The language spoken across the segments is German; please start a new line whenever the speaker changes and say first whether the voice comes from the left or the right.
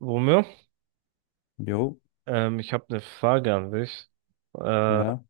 right: Romeo,
left: Jo,
right: ich habe eine Frage an dich. Äh,
left: ja.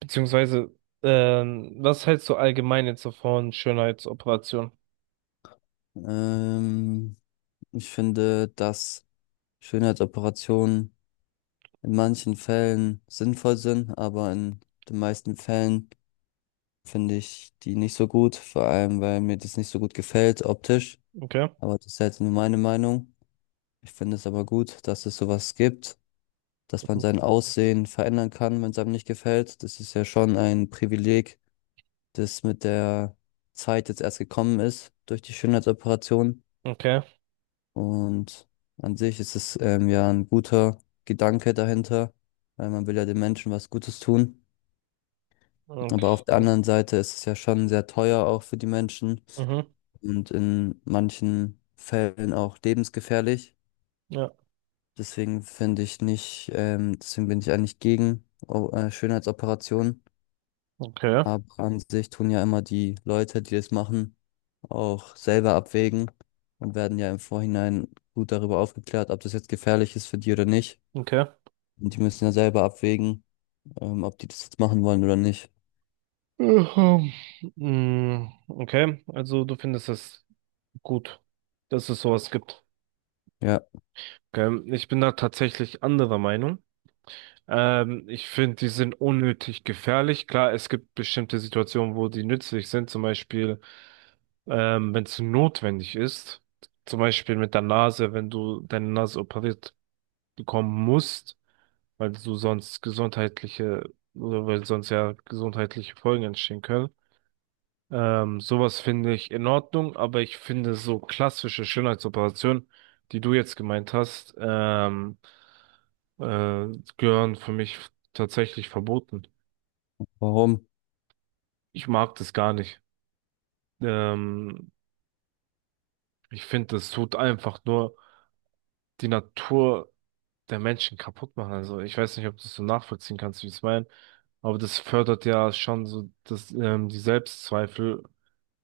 right: Beziehungsweise, was hältst du allgemein jetzt so von Schönheitsoperationen?
left: Ähm, Ich finde, dass Schönheitsoperationen in manchen Fällen sinnvoll sind, aber in den meisten Fällen finde ich die nicht so gut, vor allem weil mir das nicht so gut gefällt optisch.
right: Okay.
left: Aber das ist jetzt nur meine Meinung. Ich finde es aber gut, dass es sowas gibt, dass man
right: Mhm.
left: sein Aussehen verändern kann, wenn es einem nicht gefällt. Das ist ja schon ein Privileg, das mit der Zeit jetzt erst gekommen ist durch die Schönheitsoperation.
right: Okay.
left: Und an sich ist es ja ein guter Gedanke dahinter, weil man will ja den Menschen was Gutes tun. Aber
right: Okay.
left: auf der anderen Seite ist es ja schon sehr teuer auch für die Menschen
right: Mhm.
left: und in manchen Fällen auch lebensgefährlich.
right: Ja.
left: Deswegen finde ich nicht, deswegen bin ich eigentlich gegen Schönheitsoperationen.
right: Okay.
left: Aber an sich tun ja immer die Leute, die das machen, auch selber abwägen und werden ja im Vorhinein gut darüber aufgeklärt, ob das jetzt gefährlich ist für die oder nicht.
right: Okay.
left: Und die müssen ja selber abwägen, ob die das jetzt machen wollen oder nicht.
right: Mhm. Mm, okay. Also du findest es gut, dass es sowas gibt.
left: Ja,
right: Okay. Ich bin da tatsächlich anderer Meinung. Ich finde, die sind unnötig gefährlich. Klar, es gibt bestimmte Situationen, wo die nützlich sind. Zum Beispiel, wenn es notwendig ist. Zum Beispiel mit der Nase, wenn du deine Nase operiert bekommen musst, weil du sonst gesundheitliche oder weil sonst ja gesundheitliche Folgen entstehen können. Sowas finde ich in Ordnung, aber ich finde so klassische Schönheitsoperationen, die du jetzt gemeint hast, äh, gehören für mich tatsächlich verboten.
left: warum?
right: Ich mag das gar nicht. Ähm, Ich finde, das tut einfach nur die Natur der Menschen kaputt machen. Also ich weiß nicht, ob du es so nachvollziehen kannst, wie ich es meine, aber das fördert ja schon so das, die Selbstzweifel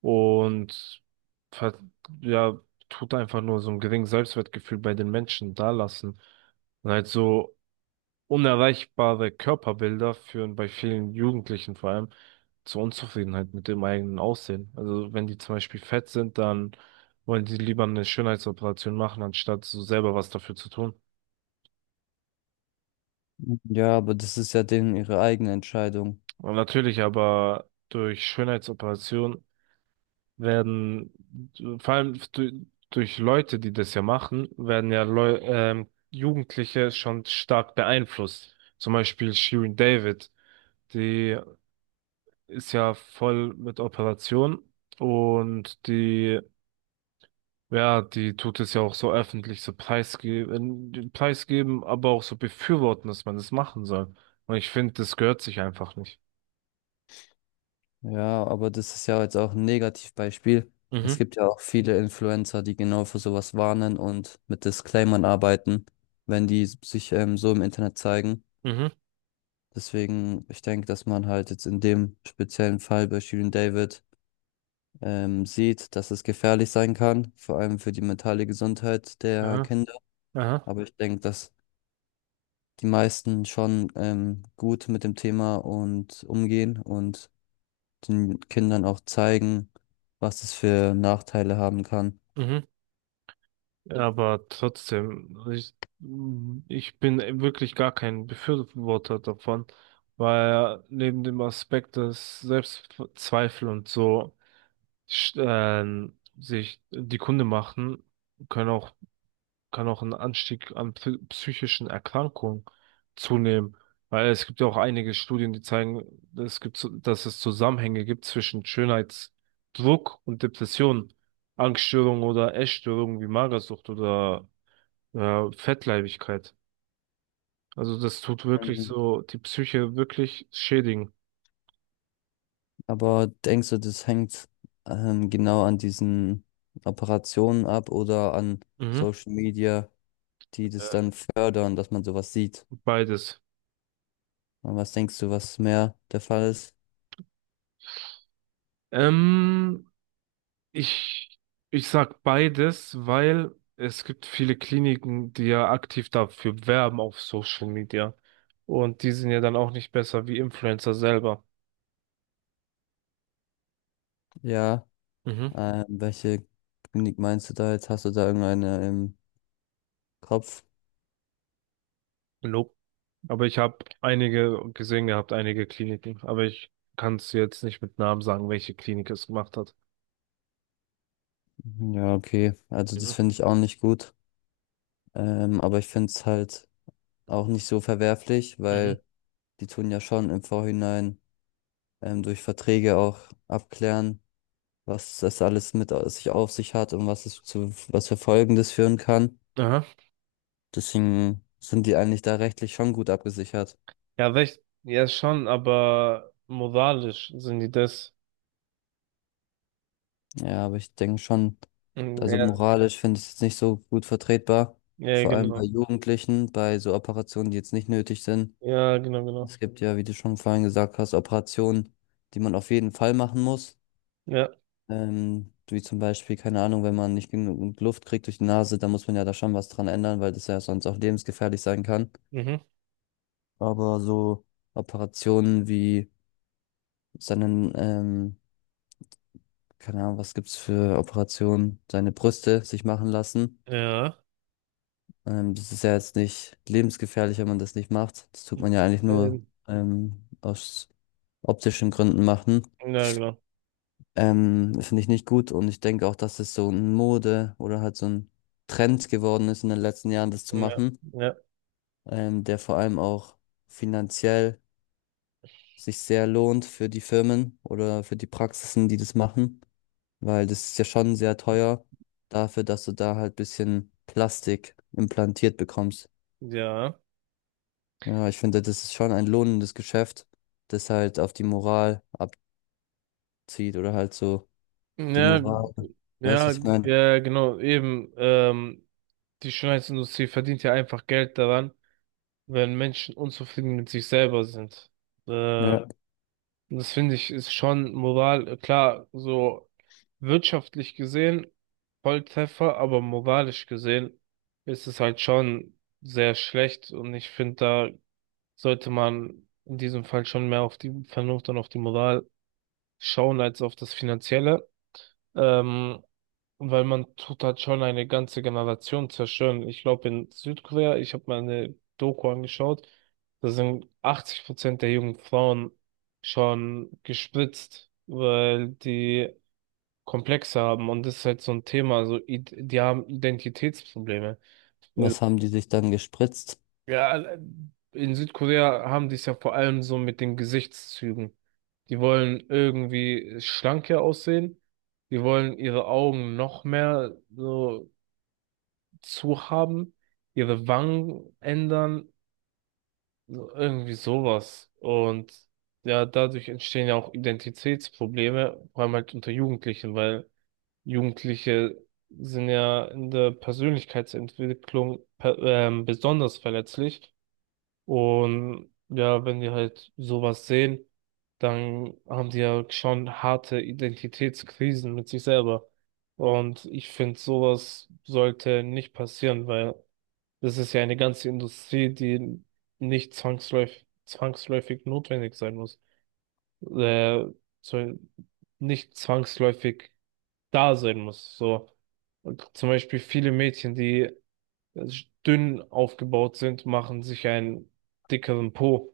right: und ver- ja, tut einfach nur so ein geringes Selbstwertgefühl bei den Menschen dalassen. Und halt so unerreichbare Körperbilder führen bei vielen Jugendlichen vor allem zur Unzufriedenheit mit dem eigenen Aussehen. Also wenn die zum Beispiel fett sind, dann wollen die lieber eine Schönheitsoperation machen, anstatt so selber was dafür zu tun.
left: Ja, aber das ist ja denen ihre eigene Entscheidung.
right: Und natürlich aber durch Schönheitsoperationen werden, vor allem durch Leute, die das ja machen, werden ja Leu Jugendliche schon stark beeinflusst. Zum Beispiel Shirin David, die ist ja voll mit Operation und die, ja, die tut es ja auch so öffentlich so preisgeben, preisgeben, aber auch so befürworten, dass man das machen soll. Und ich finde, das gehört sich einfach nicht.
left: Ja, aber das ist ja jetzt auch ein Negativbeispiel. Es
right: Mhm,
left: gibt ja auch viele Influencer, die genau für sowas warnen und mit Disclaimern arbeiten, wenn die sich so im Internet zeigen.
right: mhm,
left: Deswegen, ich denke, dass man halt jetzt in dem speziellen Fall bei Shirin David sieht, dass es gefährlich sein kann, vor allem für die mentale Gesundheit der
right: aha,
left: Kinder.
right: aha,
left: Aber ich denke, dass die meisten schon gut mit dem Thema und umgehen und den Kindern auch zeigen, was es für Nachteile haben kann.
right: mhm. Ja, aber trotzdem, ich bin wirklich gar kein Befürworter davon, weil neben dem Aspekt, dass Selbstzweifel und so sich die Kunde machen, können auch, kann auch ein Anstieg an psychischen Erkrankungen zunehmen. Weil es gibt ja auch einige Studien, die zeigen, dass es Zusammenhänge gibt zwischen Schönheitsdruck und Depressionen. Angststörungen oder Essstörungen wie Magersucht oder ja, Fettleibigkeit. Also das tut wirklich
left: Mhm.
right: so die Psyche wirklich schädigen.
left: Aber denkst du, das hängt genau an diesen Operationen ab oder an
right: Mhm.
left: Social Media, die das
right: Äh,
left: dann fördern, dass man sowas sieht?
right: Beides.
left: Und was denkst du, was mehr der Fall ist?
right: Ähm, ich, ich sag beides, weil es gibt viele Kliniken, die ja aktiv dafür werben auf Social Media. Und die sind ja dann auch nicht besser wie Influencer selber.
left: Ja,
right: Mhm.
left: welche Klinik meinst du da jetzt? Hast du da irgendeine im Kopf?
right: Nope. Aber ich habe einige gesehen gehabt, einige Kliniken. Aber ich kann es jetzt nicht mit Namen sagen, welche Klinik es gemacht hat.
left: Ja, okay. Also das
right: Mhm.
left: finde ich auch nicht gut. Aber ich finde es halt auch nicht so verwerflich,
right: Mhm.
left: weil die tun ja schon im Vorhinein durch Verträge auch abklären, was das alles sich auf sich hat und was es zu was für Folgen das führen kann.
right: Aha.
left: Deswegen sind die eigentlich da rechtlich schon gut abgesichert.
right: Ja, recht, ja schon, aber moralisch sind die das.
left: Ja, aber ich denke schon,
right: Mhm,
left: also
right: ja,
left: moralisch finde ich es jetzt nicht so gut vertretbar.
right: ja,
left: Vor allem bei
right: genau.
left: Jugendlichen, bei so Operationen, die jetzt nicht nötig sind.
right: Ja, genau, genau.
left: Es gibt ja, wie du schon vorhin gesagt hast, Operationen, die man auf jeden Fall machen muss.
right: Ja,
left: Wie zum Beispiel, keine Ahnung, wenn man nicht genug Luft kriegt durch die Nase, dann muss man ja da schon was dran ändern, weil das ja sonst auch lebensgefährlich sein kann.
right: mhm.
left: Aber so Operationen wie seinen, ähm, keine Ahnung, was gibt's für Operationen, seine Brüste sich machen lassen.
right: Ja.
left: Das ist ja jetzt nicht lebensgefährlich, wenn man das nicht macht. Das tut man ja eigentlich nur
right: Ähm,
left: aus optischen Gründen machen.
right: ja, genau.
left: Das finde ich nicht gut und ich denke auch, dass es so ein Mode oder halt so ein Trend geworden ist in den letzten Jahren, das zu
right: Ja,
left: machen,
right: ja,
left: der vor allem auch finanziell sich sehr lohnt für die Firmen oder für die Praxisen, die das machen, weil das ist ja schon sehr teuer dafür, dass du da halt bisschen Plastik implantiert bekommst.
right: ja.
left: Ja, ich finde, das ist schon ein lohnendes Geschäft, das halt auf die Moral abzieht oder halt so die
right: Ja,
left: Moral, weißt du,
right: ja,
left: was ich meine?
right: ja, genau, eben. Die Schönheitsindustrie verdient ja einfach Geld daran, wenn Menschen unzufrieden mit sich selber sind. Äh,
left: Ja.
right: Das finde ich ist schon klar, so wirtschaftlich gesehen Volltreffer, aber moralisch gesehen ist es halt schon sehr schlecht und ich finde, da sollte man in diesem Fall schon mehr auf die Vernunft und auf die Moral schauen als auf das Finanzielle. Ähm, Weil man tut halt schon eine ganze Generation zerstören. Ich glaube, in Südkorea, ich habe mal eine Doku angeschaut, da sind 80% der jungen Frauen schon gespritzt, weil die Komplexe haben und das ist halt so ein Thema. Also, die haben Identitätsprobleme. Äh,
left: Was haben die sich dann gespritzt?
right: ja, also, in Südkorea haben die es ja vor allem so mit den Gesichtszügen. Die wollen irgendwie schlanker aussehen. Die wollen ihre Augen noch mehr so zu haben, ihre Wangen ändern, so irgendwie sowas. Und ja, dadurch entstehen ja auch Identitätsprobleme, vor allem halt unter Jugendlichen, weil Jugendliche sind ja in der Persönlichkeitsentwicklung besonders verletzlich. Und ja, wenn die halt sowas sehen, dann haben die ja schon harte Identitätskrisen mit sich selber. Und ich finde, sowas sollte nicht passieren, weil das ist ja eine ganze Industrie, die nicht zwangsläufig notwendig sein muss. Äh, Soll nicht zwangsläufig da sein muss. So. Und zum Beispiel viele Mädchen, die äh, dünn aufgebaut sind, machen sich einen dickeren Po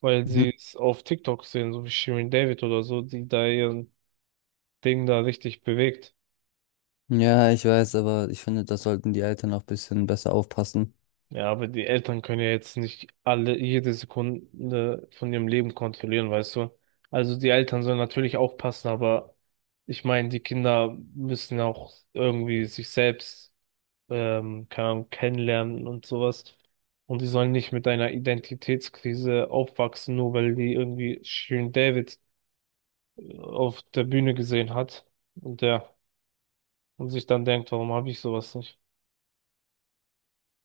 right: weil
left: Mhm.
right: sie es auf TikTok sehen, so wie Shirin David oder so, die da ihr Ding da richtig bewegt.
left: Ja, ich weiß, aber ich finde, da sollten die Eltern auch ein bisschen besser aufpassen.
right: Ja, aber die Eltern können ja jetzt nicht alle, jede Sekunde von ihrem Leben kontrollieren, weißt du? Also die Eltern sollen natürlich aufpassen, aber ich meine, die Kinder müssen auch irgendwie sich selbst, keine Ahnung, kennenlernen und sowas. Und die sollen nicht mit einer Identitätskrise aufwachsen, nur weil die irgendwie Shirin David auf der Bühne gesehen hat. Und ja. Und sich dann denkt, warum habe ich sowas nicht?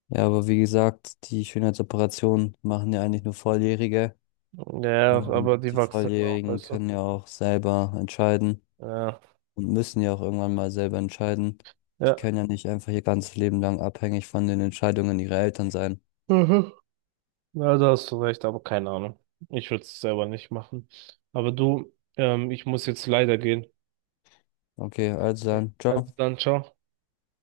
left: Ja, aber wie gesagt, die Schönheitsoperationen machen ja eigentlich nur Volljährige.
right: Ja,
left: Und
right: aber die
left: die
right: wachsen ja auch,
left: Volljährigen
right: weißt du?
left: können ja auch selber entscheiden
right: Ja,
left: und müssen ja auch irgendwann mal selber entscheiden. Die
right: ja.
left: können ja nicht einfach ihr ganzes Leben lang abhängig von den Entscheidungen ihrer Eltern sein.
right: Mhm. Ja, da hast du recht, aber keine Ahnung. Ich würde es selber nicht machen. Aber du, ich muss jetzt leider gehen.
left: Okay, also
right: Okay.
left: dann,
right: Also
left: ciao.
right: dann, ciao.